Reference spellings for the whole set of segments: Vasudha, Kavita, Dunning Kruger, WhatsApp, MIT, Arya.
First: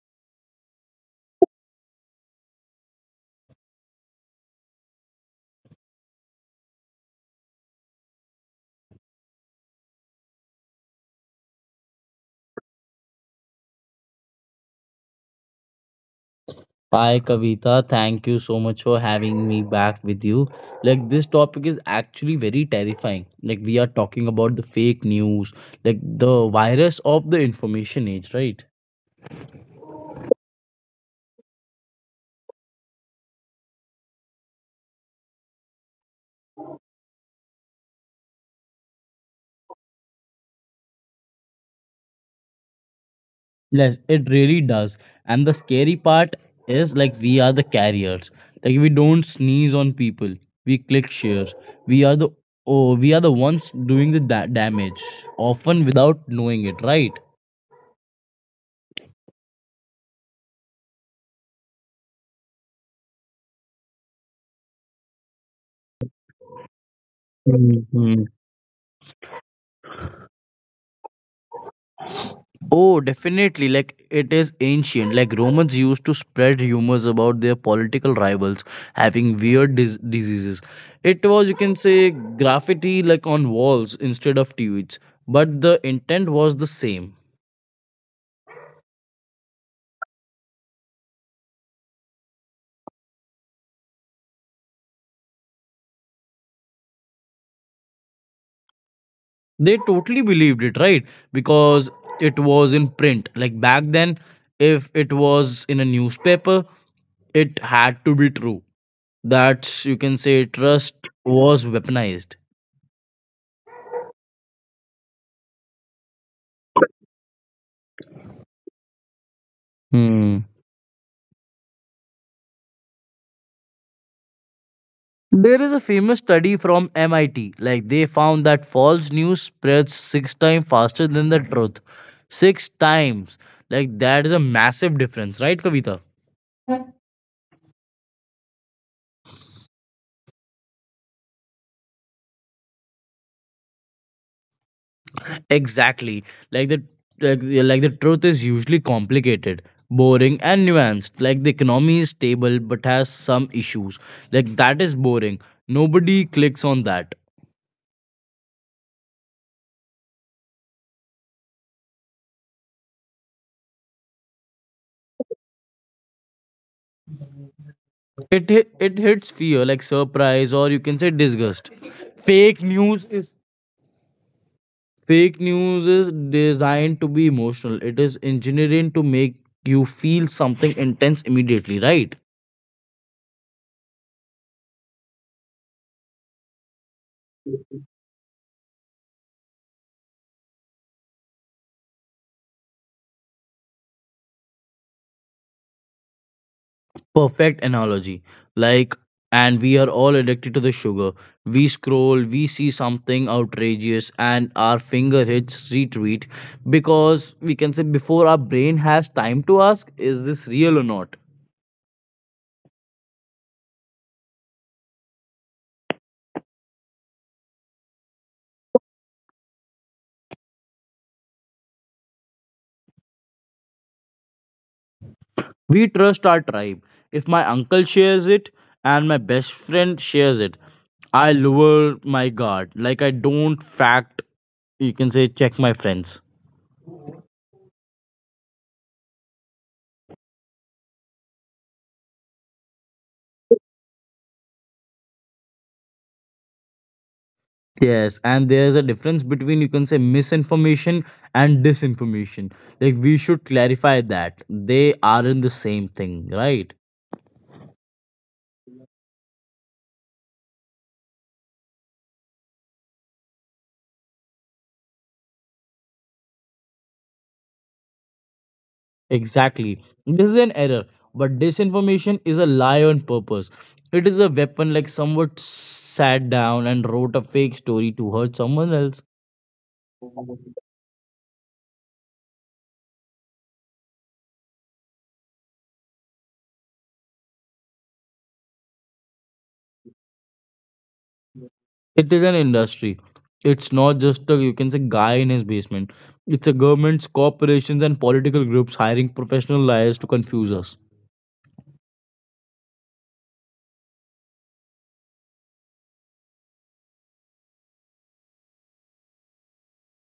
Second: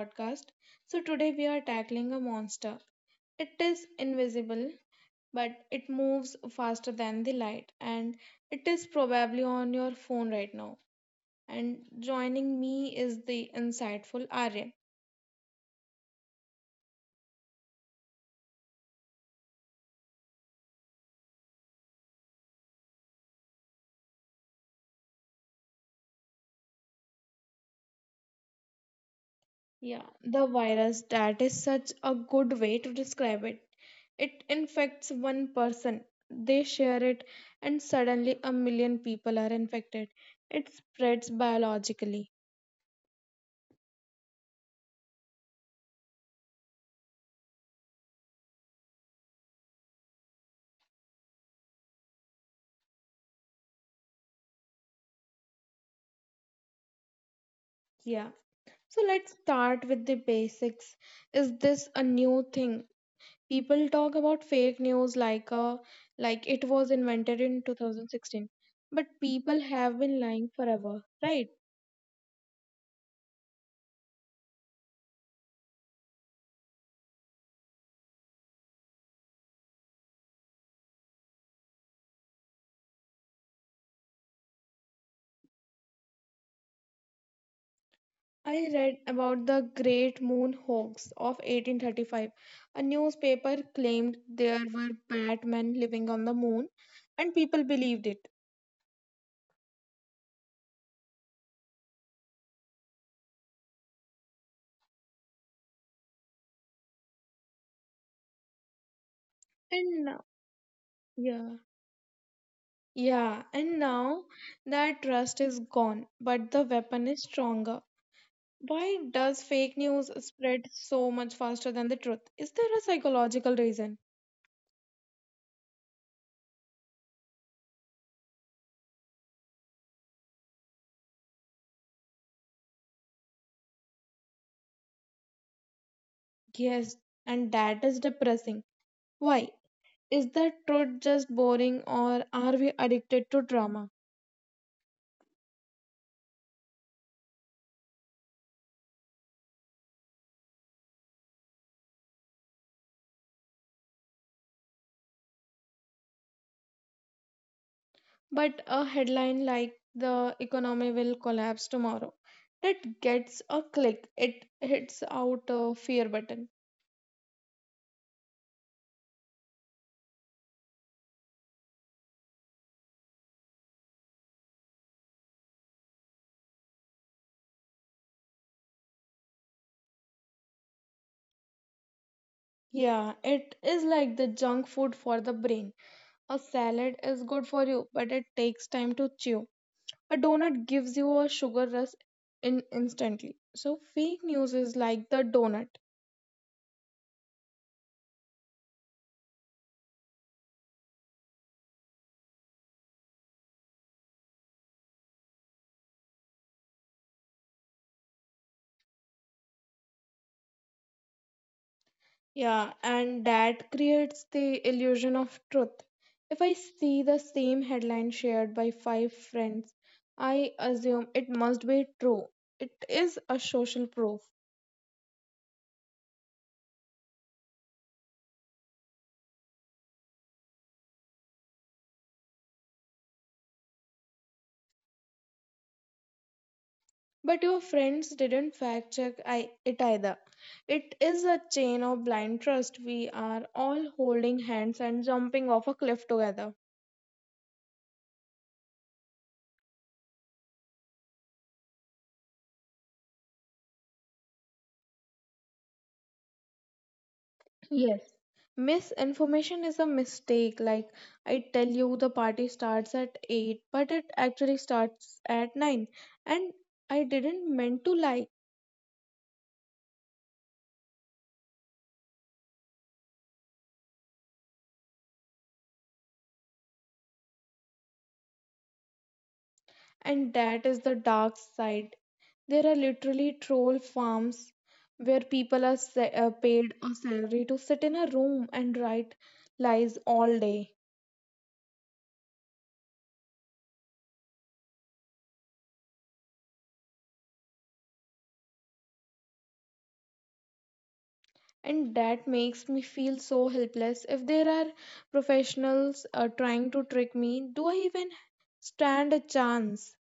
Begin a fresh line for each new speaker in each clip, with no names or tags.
podcast. So today we are tackling a monster. It is invisible, but it moves faster than the light, and it is probably on your phone right now. And joining me is the insightful Arya.
Hi Kavita, thank you so much for having me back with you. Like this topic is actually very terrifying. Like we are talking about the fake news, like the virus of the information age, right?
Yeah, the virus that is such a good way to describe it. It infects one person, they share it, and suddenly a million people are infected. It spreads biologically.
Yes, it really does. And the scary part is like we are the carriers. Like we don't sneeze on people. We click shares. We are the oh, we are the ones doing the damage, often without knowing it, right?
Yeah, so let's start with the basics. Is this a new thing? People talk about fake news like a like it was invented in
Mhm.
2016. But people have been lying forever, right?
Oh, definitely. Like it is ancient. Like Romans used to spread rumors about their political rivals having weird diseases. It was, you can say, graffiti like on walls instead of tweets, but the intent was the same.
I read about the Great Moon Hoax of 1835. A newspaper claimed there were Batmen living on the moon and people believed it.
They totally believed it, right? Because it was in print. Like back then, if it was in a newspaper, it had to be true. That's, you
And
can
now,
say, trust
yeah,
was weaponized.
yeah, and now that trust is gone, but the weapon is stronger. Why does fake news
Hmm.
spread so much faster than the truth? Is there a psychological reason?
There is a famous study from MIT. Like they found that false news spreads six times faster than the truth. Six times. Like that is a massive difference, right, Kavita?
Yes, and that is depressing. Why? Is the truth just boring or are we addicted to drama?
Exactly. Like the like the truth is usually complicated, boring, and nuanced. Like the economy is stable but has some issues. Like that is boring. Nobody clicks on that.
But a headline like the economy will collapse tomorrow, that gets a click. It hits out a fear button.
It hits fear like surprise or you can say disgust. Fake news is Fake news is designed to be emotional. It is engineering to make you feel something intense immediately, right?
Yeah, it is like the junk food for the brain. A salad is good for you, but it takes time to chew. A donut gives you a sugar rush in instantly, so fake news is like the donut.
Perfect analogy. Like, and we are all addicted to the sugar. We scroll, we see something outrageous, and our finger hits retweet because we can say before our brain has time to ask, is this real or not?
Yeah, and that creates the illusion of truth. If I see the same headline shared by five friends, I assume it must be true. It is a social proof.
We trust our tribe. If my uncle shares it and my best friend shares it, I lower my guard. Like I don't fact, you can say, check my friends.
But your friends didn't fact check I, it either. It is a chain of blind trust. We are all holding hands and jumping off a cliff together.
Yes, and there's a difference between you can say misinformation and disinformation. Like we should clarify that they aren't the same thing, right?
Yes. Misinformation is a mistake. Like I tell you the party starts at 8, but it actually starts at 9. And I didn't meant to lie.
Exactly. This is an error, but disinformation is a lie on purpose. It is a weapon like someone sat down and wrote a fake story to hurt someone else.
And that is the dark side. There are literally troll farms where people are paid a salary to sit in a room and write lies all day.
It is an industry. It's not just a you can say guy in his basement. It's a governments, corporations, and political groups hiring professional liars to confuse us.
And that makes me feel so helpless. If there are professionals trying to trick me, do I even stand a chance?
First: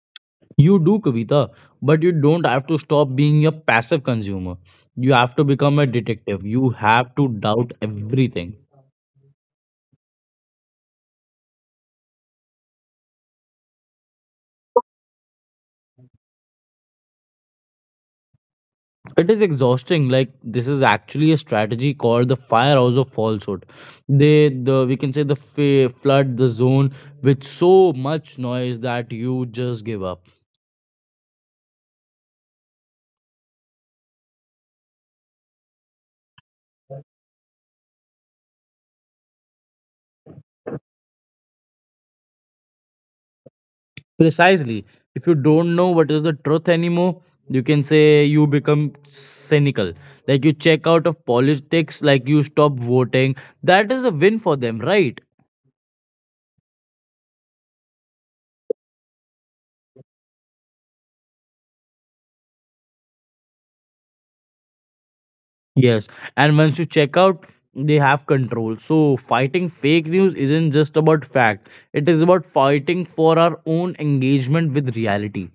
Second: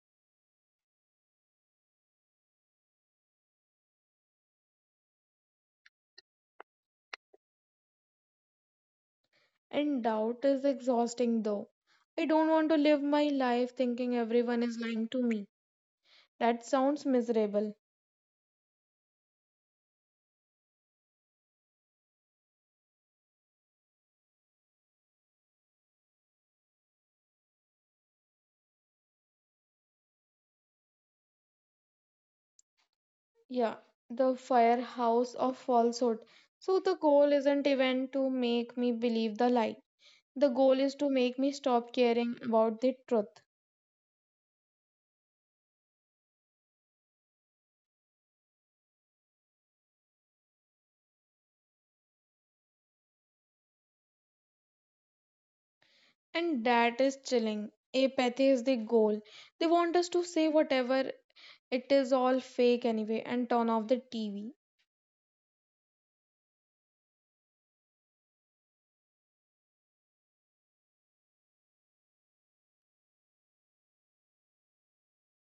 You do, Kavita, but you don't have to stop being a passive consumer. You have to become a detective. You have to doubt everything.
And doubt is exhausting though. I don't want to live my life thinking everyone is lying to me. That sounds miserable.
It is exhausting. Like this is actually a strategy called the firehouse of falsehood. They, the we can say the flood the zone with so much noise that you just give up.
Yeah, the firehouse of falsehood. So the goal isn't even to make me believe the lie. The goal is to make me stop caring about the truth.
Precisely. If you don't know what is the truth anymore, you can say you become cynical. Like you check out of politics, like you stop voting. That is a win for them, right?
And that is chilling. Apathy is the goal. They want us to say whatever, it is all fake anyway, and turn off the TV.
Yes, and once you check out, they have control. So, fighting fake news isn't just about fact, it is about fighting for our own engagement with reality.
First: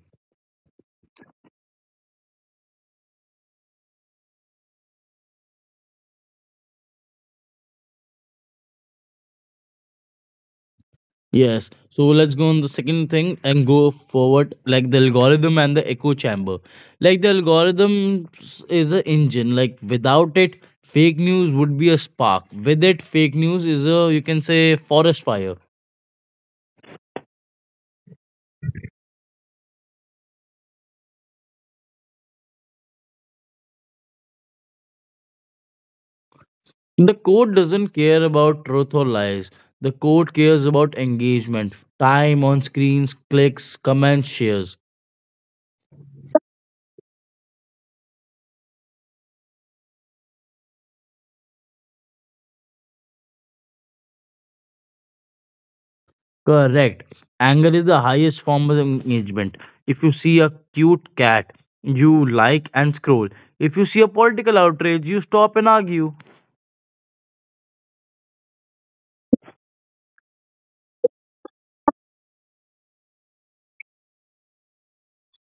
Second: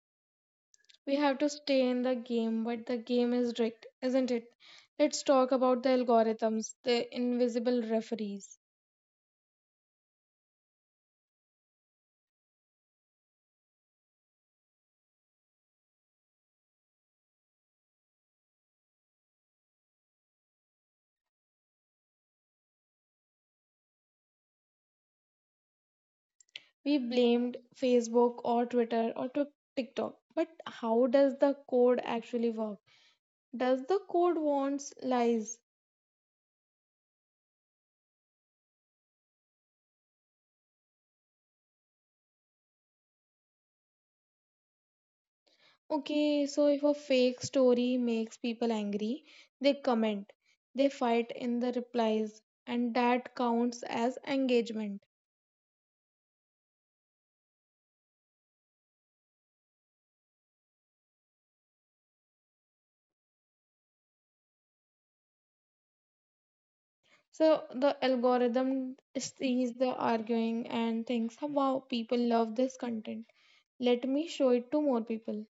We have to stay in the game, but the game is rigged, isn't it? Let's talk about the algorithms, the invisible referees.
Yes, so let's go on the second thing and go forward like the algorithm and the echo chamber. Like, the algorithm is an engine, like, without it, fake news would be a spark. With it, fake news is a you can say forest fire.
We blamed Facebook or Twitter or to TikTok, but how does the code actually work? Does the code wants lies?
The court doesn't care about truth or lies. The court cares about engagement, time on screens, clicks, comments, shares.
Okay, so if a fake story makes people angry, they comment, they fight in the replies, and that counts as engagement.
Correct. Anger is the highest form of engagement. If you see a cute cat, you like and scroll. If you see a political outrage, you stop and argue.
So the algorithm sees the arguing and thinks, "Oh, wow, people love this content. Let me show it to more people."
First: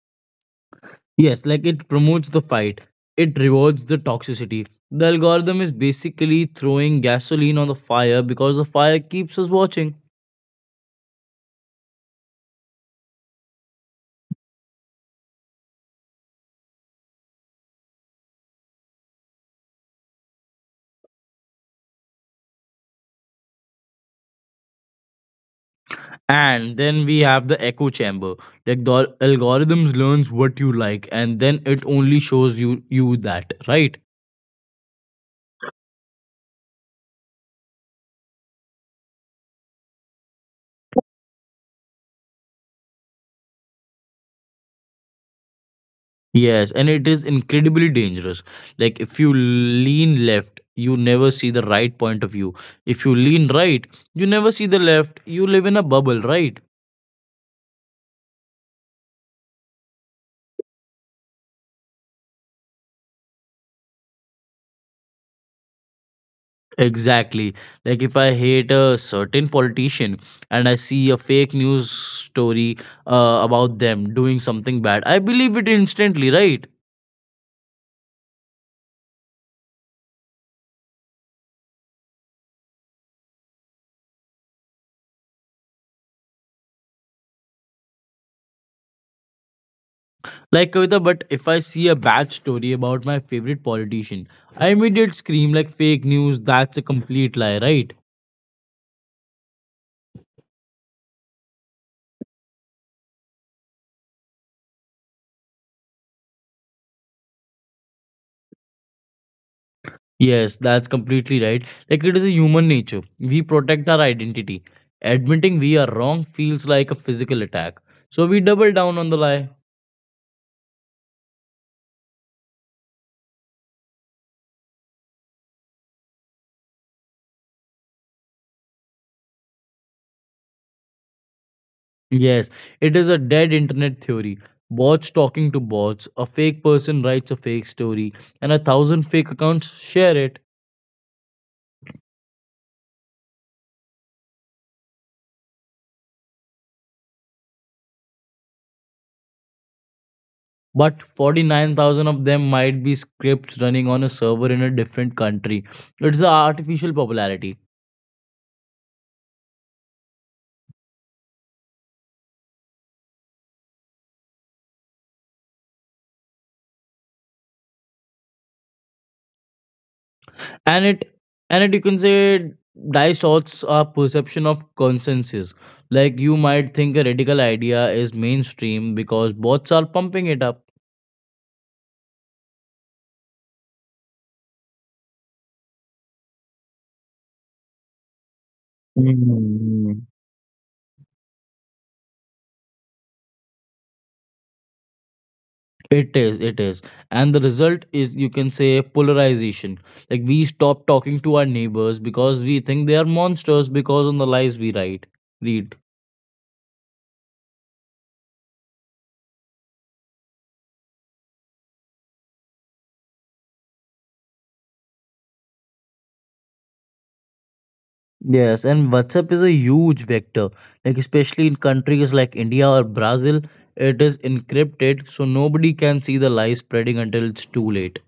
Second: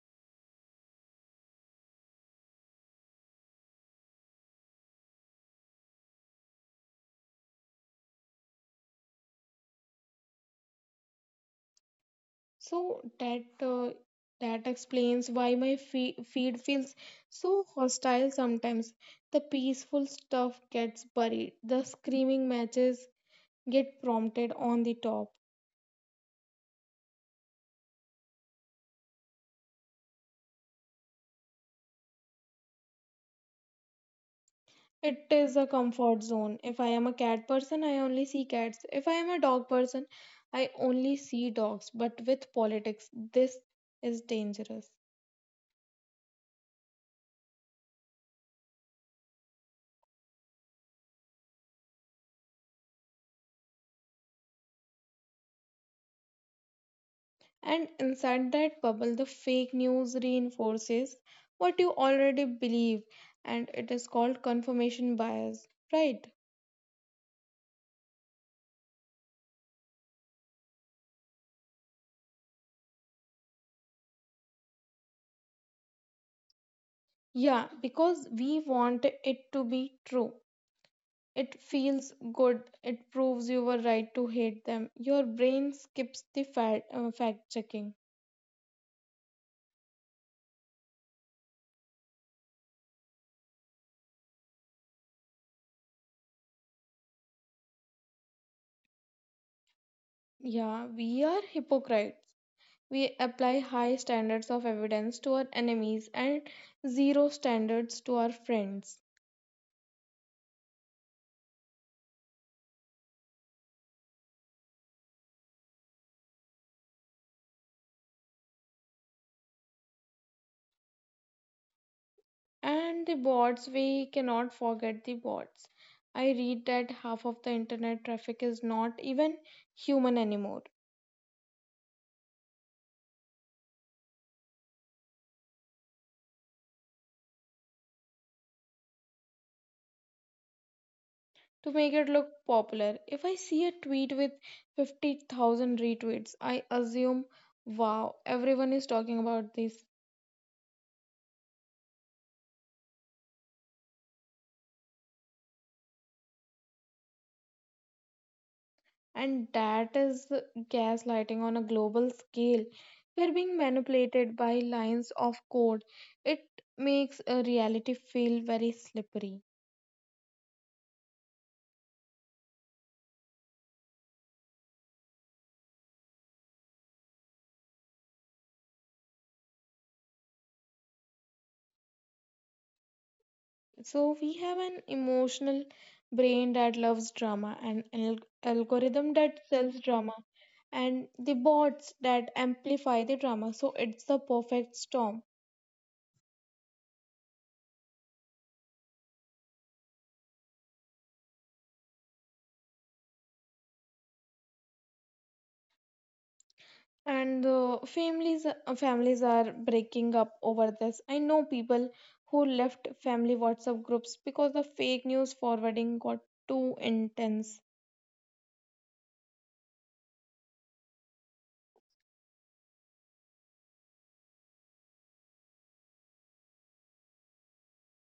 Yes, like it promotes the fight, it rewards the toxicity. The algorithm is basically throwing gasoline on the fire because the fire keeps us watching.
So that uh, that explains why my feed feels so hostile sometimes. The peaceful stuff gets buried. The screaming matches get prompted on the top.
And then we have the echo chamber. Like the algorithms learns what you like and then it only shows you that, right?
It is a comfort zone. If I am a cat person, I only see cats. If I am a dog person, I only see dogs. But with politics, this is dangerous.
Yes, and it is incredibly dangerous. Like if you lean left, you never see the right point of view. If you lean right, you never see the left. You live in a bubble, right?
And inside that bubble, the fake news reinforces what you already believe, and it is called confirmation bias, right?
Exactly. Like if I hate a certain politician and I see a fake news story about them doing something bad, I believe it instantly, right?
Yeah, because we want it to be true. It feels good. It proves you were right to hate them. Your brain skips the fact checking.
Like Kavita, but if I see a bad story about my favorite politician, I immediately scream like fake news, that's a complete lie, right?
Yeah, we are hypocrites. We apply high standards of evidence to our enemies and zero standards to our friends.
Yes, that's completely right. Like it is a human nature. We protect our identity. Admitting we are wrong feels like a physical attack. So we double down on the lie.
And the bots, we cannot forget the bots. I read that half of the internet traffic is not even human anymore.
Yes, it is a dead internet theory. Bots talking to bots, a fake person writes a fake story, and a thousand fake accounts share it.
To make it look popular, if I see a tweet with 50,000 retweets, I assume, wow, everyone is talking about this.
But 49,000 of them might be scripts running on a server in a different country. It's an artificial popularity,
And that is gaslighting on a global scale. We're being manipulated by lines of code. It makes a reality feel very slippery.
and it and it you can say distorts our perception of consensus. Like you might think a radical idea is mainstream because bots are pumping it up.
So we have an emotional brain that loves drama, an algorithm that sells
Mm.
drama, and the bots that amplify the drama. So it's the perfect storm.
It is. And the result is, you can say, polarization. Like, we stop talking to our neighbors because we think they are monsters because on the lies we read.
And families are breaking up over this. I know people who left family WhatsApp groups because the fake news forwarding got too intense.
Yes, and WhatsApp is a huge vector. Like especially in countries like India or Brazil, it is encrypted so nobody can see the lie spreading until it's too late.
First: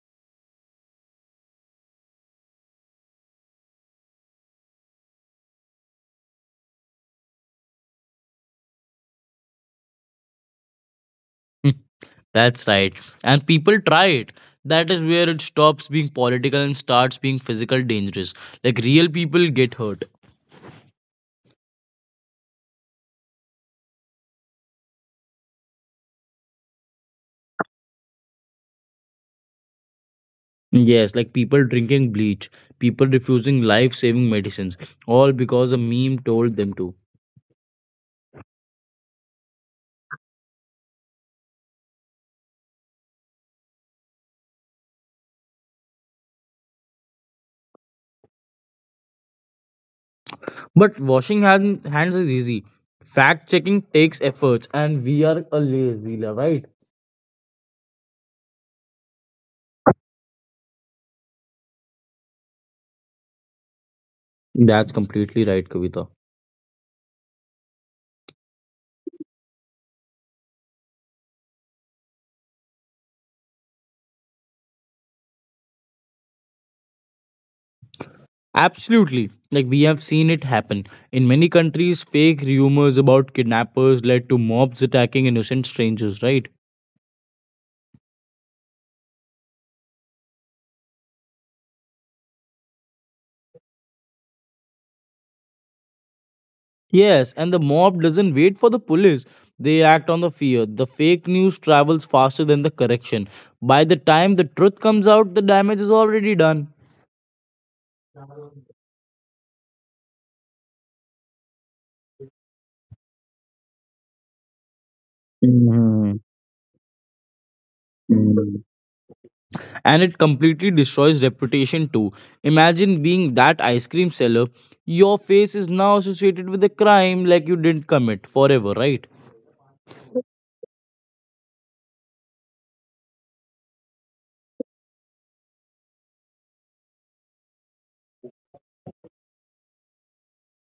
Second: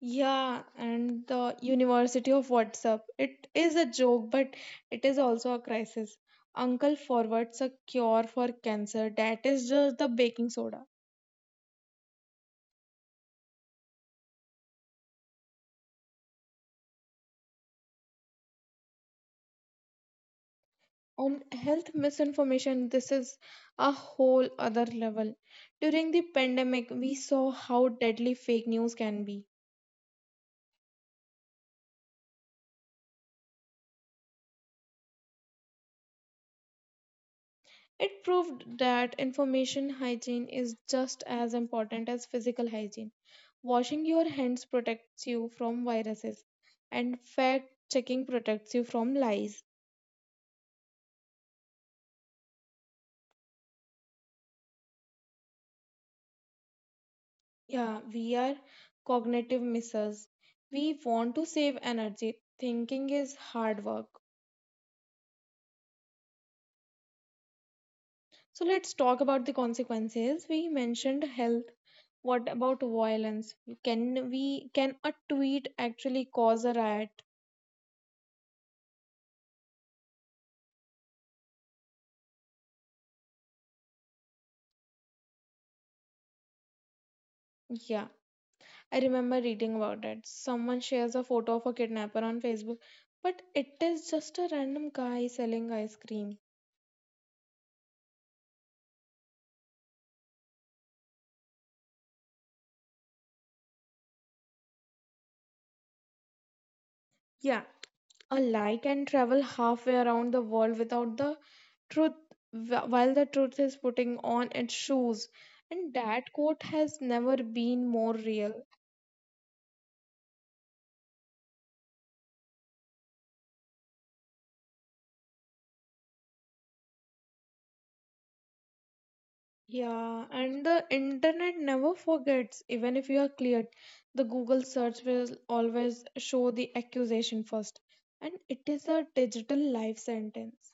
Yeah, and the university of WhatsApp, it is a joke, but it is also a crisis. Uncle forwards a cure for cancer that is just the baking soda.
Hmm. That's right. And people try it. That is where it stops being political and starts being physical dangerous. Like real people get hurt.
On health misinformation, this is a whole other level. During the pandemic, we saw how deadly fake news can be.
Yes, like people drinking bleach, people refusing life saving medicines, all because a meme told them to.
It proved that information hygiene is just as important as physical hygiene. Washing your hands protects you from viruses, and fact checking protects you from lies.
But washing hands is easy. Fact checking takes efforts, and we are a lazy, right?
Yeah, we are cognitive misses. We want to save energy. Thinking is hard work.
That's completely right, Kavita.
So let's talk about the consequences. We mentioned health. What about violence? Can a tweet actually cause a riot?
Absolutely. Like we have seen it happen. In many countries, fake rumors about kidnappers led to mobs attacking innocent strangers, right?
Yeah, I remember reading about it. Someone shares a photo of a kidnapper on Facebook, but it is just a random guy selling ice cream.
Yes, and the mob doesn't wait for the police. They act on the fear. The fake news travels faster than the correction. By the time the truth comes out, the damage is already done.
Yeah, a lie can travel halfway around the world without the truth, while the truth is putting on its shoes. And
Mhm.
that quote has never been more real.
And it completely destroys reputation too. Imagine being that ice cream seller. Your face is now associated with a crime like you didn't commit forever, right?
Yeah, and the internet never forgets, even if you are cleared. The Google search will always show the accusation first, and it is a digital life sentence.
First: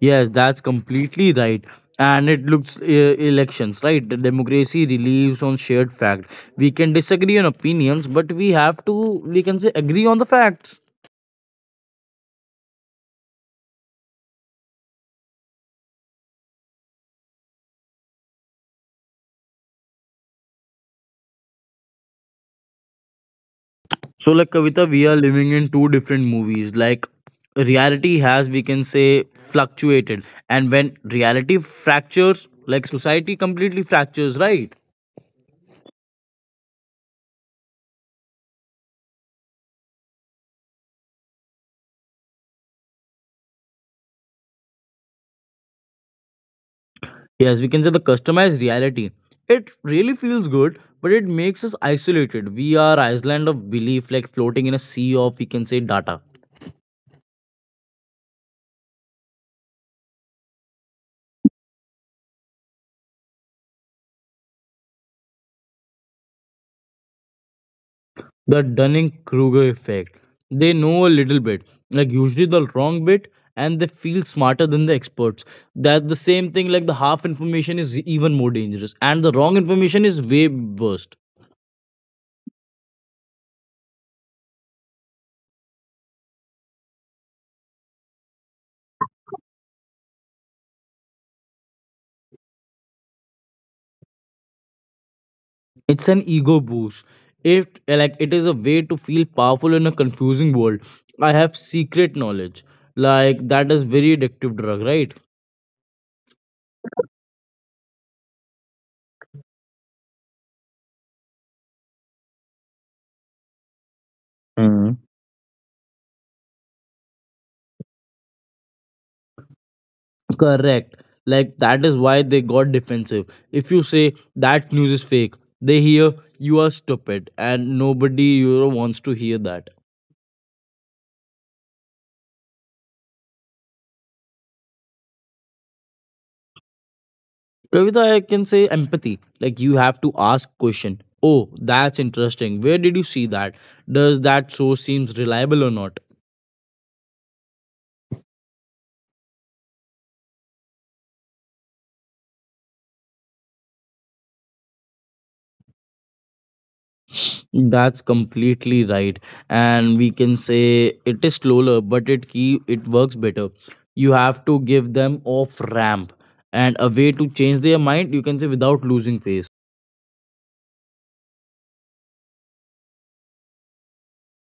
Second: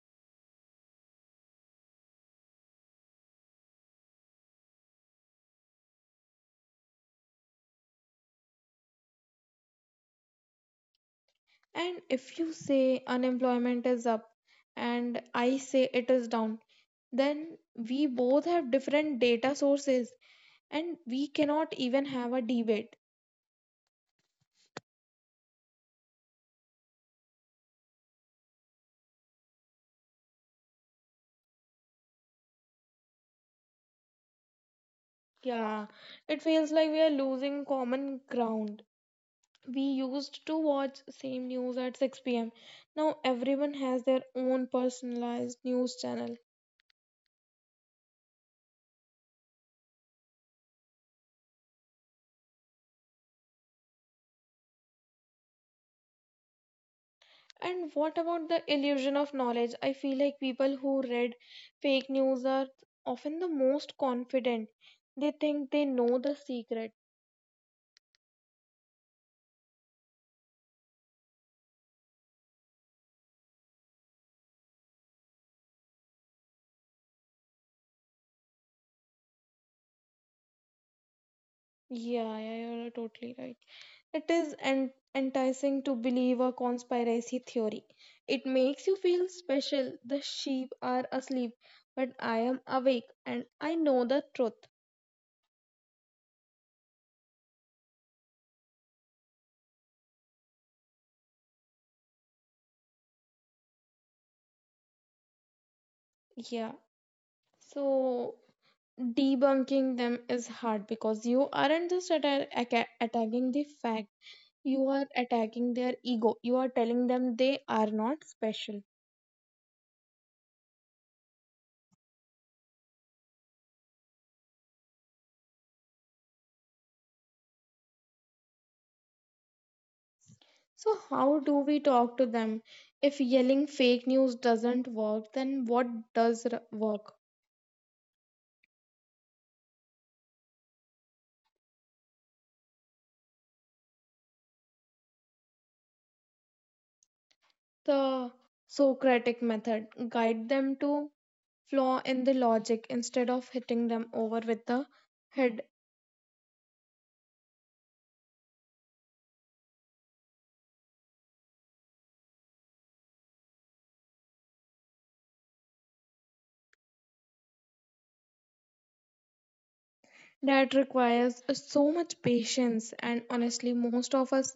Yes, that's completely right. And it looks elections, right? The democracy relies on shared fact. We can disagree on opinions, but we have to, we can say, agree on the facts.
And if you say unemployment is up and I say it is down, then we both have different data sources and we cannot even have a debate.
So, like Kavita, we are living in two different movies. Like reality has, we can say, fluctuated, and when reality fractures, like society completely fractures, right?
Yeah, it feels like we are losing common ground. We used to watch same news at 6 p.m. Now everyone has their own personalized news channel.
Yes, we can say the customized reality. It really feels good, but it makes us isolated. We are island of belief, like floating in a sea of, we can say, data.
And what about the illusion of knowledge? I feel like people who read fake news are often the most confident. They think they know the secret.
The Dunning Kruger effect, they know a little bit, like usually the wrong bit, and they feel smarter than the experts. That's the same thing, like the half information is even more dangerous and the wrong information is way worst.
Yeah, yeah, you're totally right. It is enticing to believe a conspiracy theory. It makes you feel special. The sheep are asleep, but I am awake and I know the truth.
It's an ego boost. It, like it is a way to feel powerful in a confusing world. I have secret knowledge, like that is very addictive drug, right?
Yeah. So debunking them is hard because you aren't just attacking the fact, you are attacking their ego. You are telling them they are not special.
Correct. Like that is why they got defensive. If you say that news is fake, they hear you are stupid and nobody you know, wants to hear that.
So, how do we talk to them? If yelling fake news doesn't work, then what does work?
Ravita, I can say empathy. Like you have to ask question. Oh, that's interesting. Where did you see that? Does that source seems reliable or not?
The Socratic method guide them to flaw in the logic instead of hitting them over with the head.
That's completely right. And we can say it is slower, but it keep it works better. You have to give them off ramp and a way to change their mind, you can say without losing face.
That requires so much patience, and honestly, most of us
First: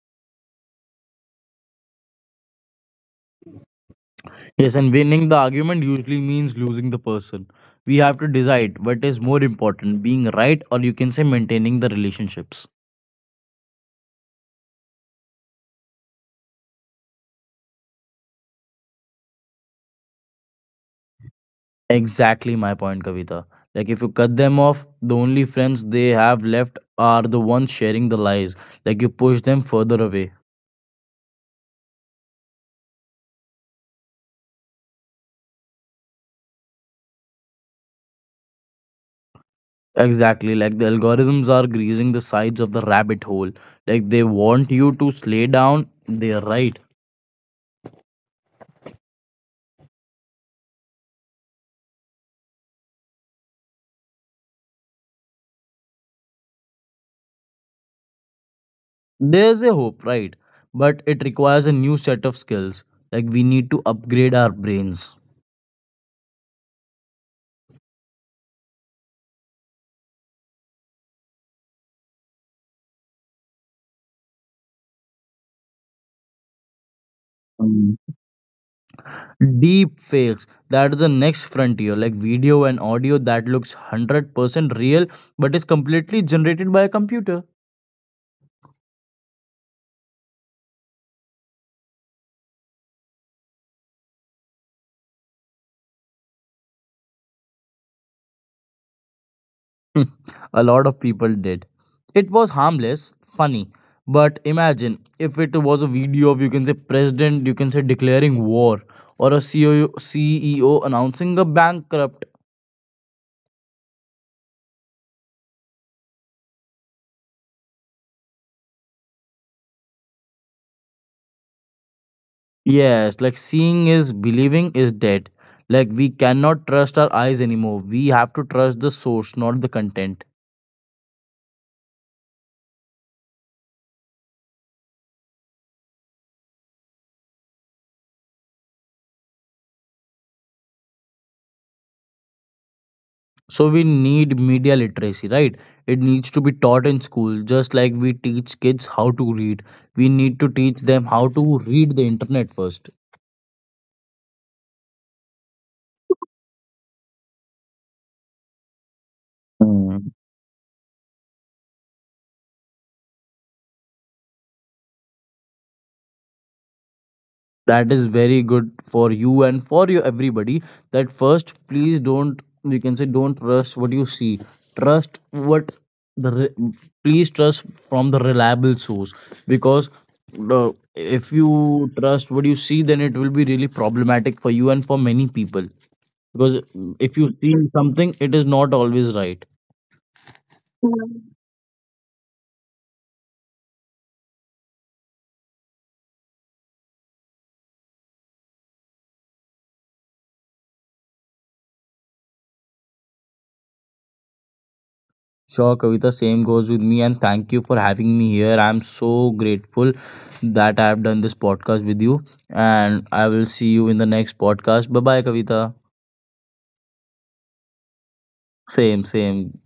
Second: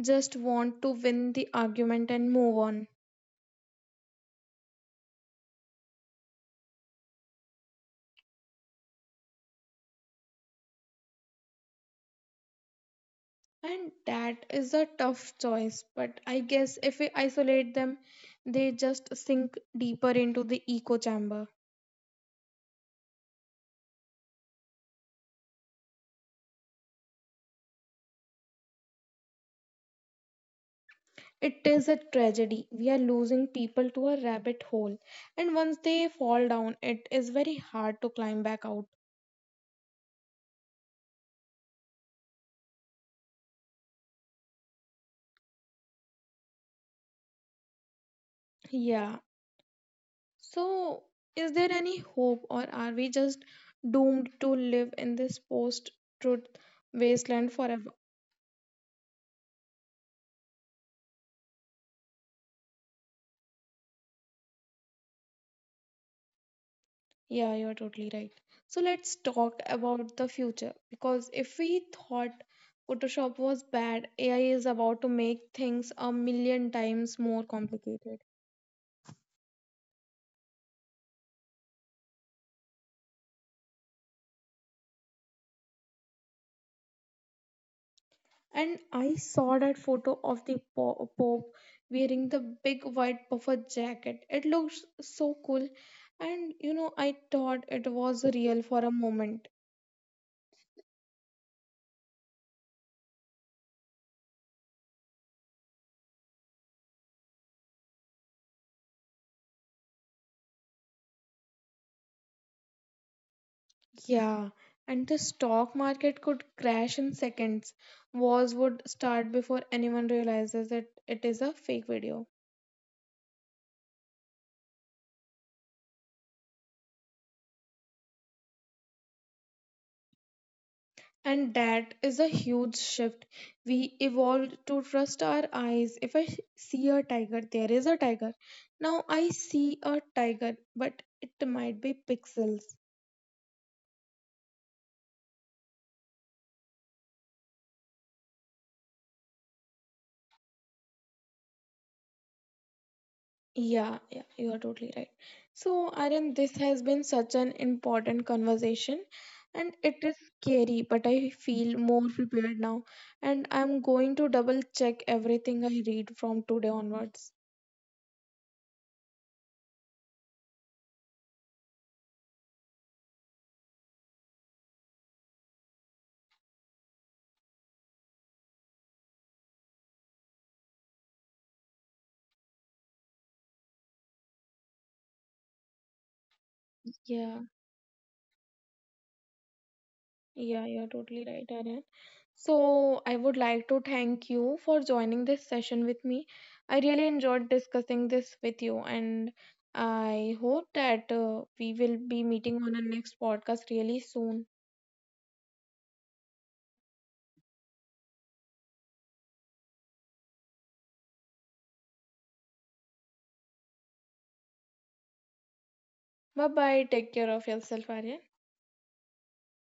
just want to win the argument and move on.
Yes, and winning the argument usually means losing the person. We have to decide what is more important, being right or you can say maintaining the relationships.
And that is a tough choice, but I guess if we isolate them, they just sink deeper into the echo chamber.
Exactly my point, Kavita. Like if you cut them off, the only friends they have left are the ones sharing the lies. Like you push them further away.
It is a tragedy. We are losing people to a rabbit hole, and once they fall down, it is very hard to climb back out.
Exactly, like the algorithms are greasing the sides of the rabbit hole. Like they want you to slay down, their right.
Yeah, so, is there any hope, or are we just doomed to live in this post-truth wasteland forever?
There's a hope, right? But it requires a new set of skills. Like we need to upgrade our brains.
Yeah, you're totally right. So, let's talk about the future because if we thought Photoshop was bad, AI is about to make things a million times more
Mm.
complicated.
Deep fakes, that is the next frontier. Like video and audio that looks 100% real but is completely generated by a computer.
And I saw that photo of the Pope wearing the big white puffer jacket. It looks so cool, and you know, I thought it was real for a moment.
A lot of people did. It was harmless, funny, but imagine if it was a video of you can say president, you can say declaring war, or a CEO announcing a bankrupt.
Yeah, and the stock market could crash in seconds. Wars would start before anyone realizes that it is a fake video.
Yes, like seeing is believing is dead. Like we cannot trust our eyes anymore. We have to trust the source, not the content.
And that is a huge shift. We evolved to trust our eyes. If I see a tiger, there is a tiger. Now I see a tiger, but it might be pixels.
So we need media literacy, right? It needs to be taught in school, just like we teach kids how to read. We need to teach them how to read the internet first.
Yeah, yeah, you are totally right. So, Aryan, this has been such an important conversation, and it
Mm.
is scary, but I feel more prepared now. And I'm going to double check everything I read from today onwards.
That is very good for you and for you everybody. That first, please don't trust what you see. Trust what the re- please trust from the reliable source because the if you trust what you see, then it will be really problematic for you and for many people because if you
Yeah,
see something, it is not always right.
yeah, you're totally right, Aryan. So, I would like to thank you for joining this session with me. I really enjoyed discussing this with you, and I hope that we will be meeting on our next podcast really soon.
Sure, Kavita, same goes with me, and thank you for having me here. I'm so grateful that I've done this podcast with you, and I will see you in the next podcast. Bye bye, Kavita.
Bye bye. Take care of yourself, Arya.
Same, same.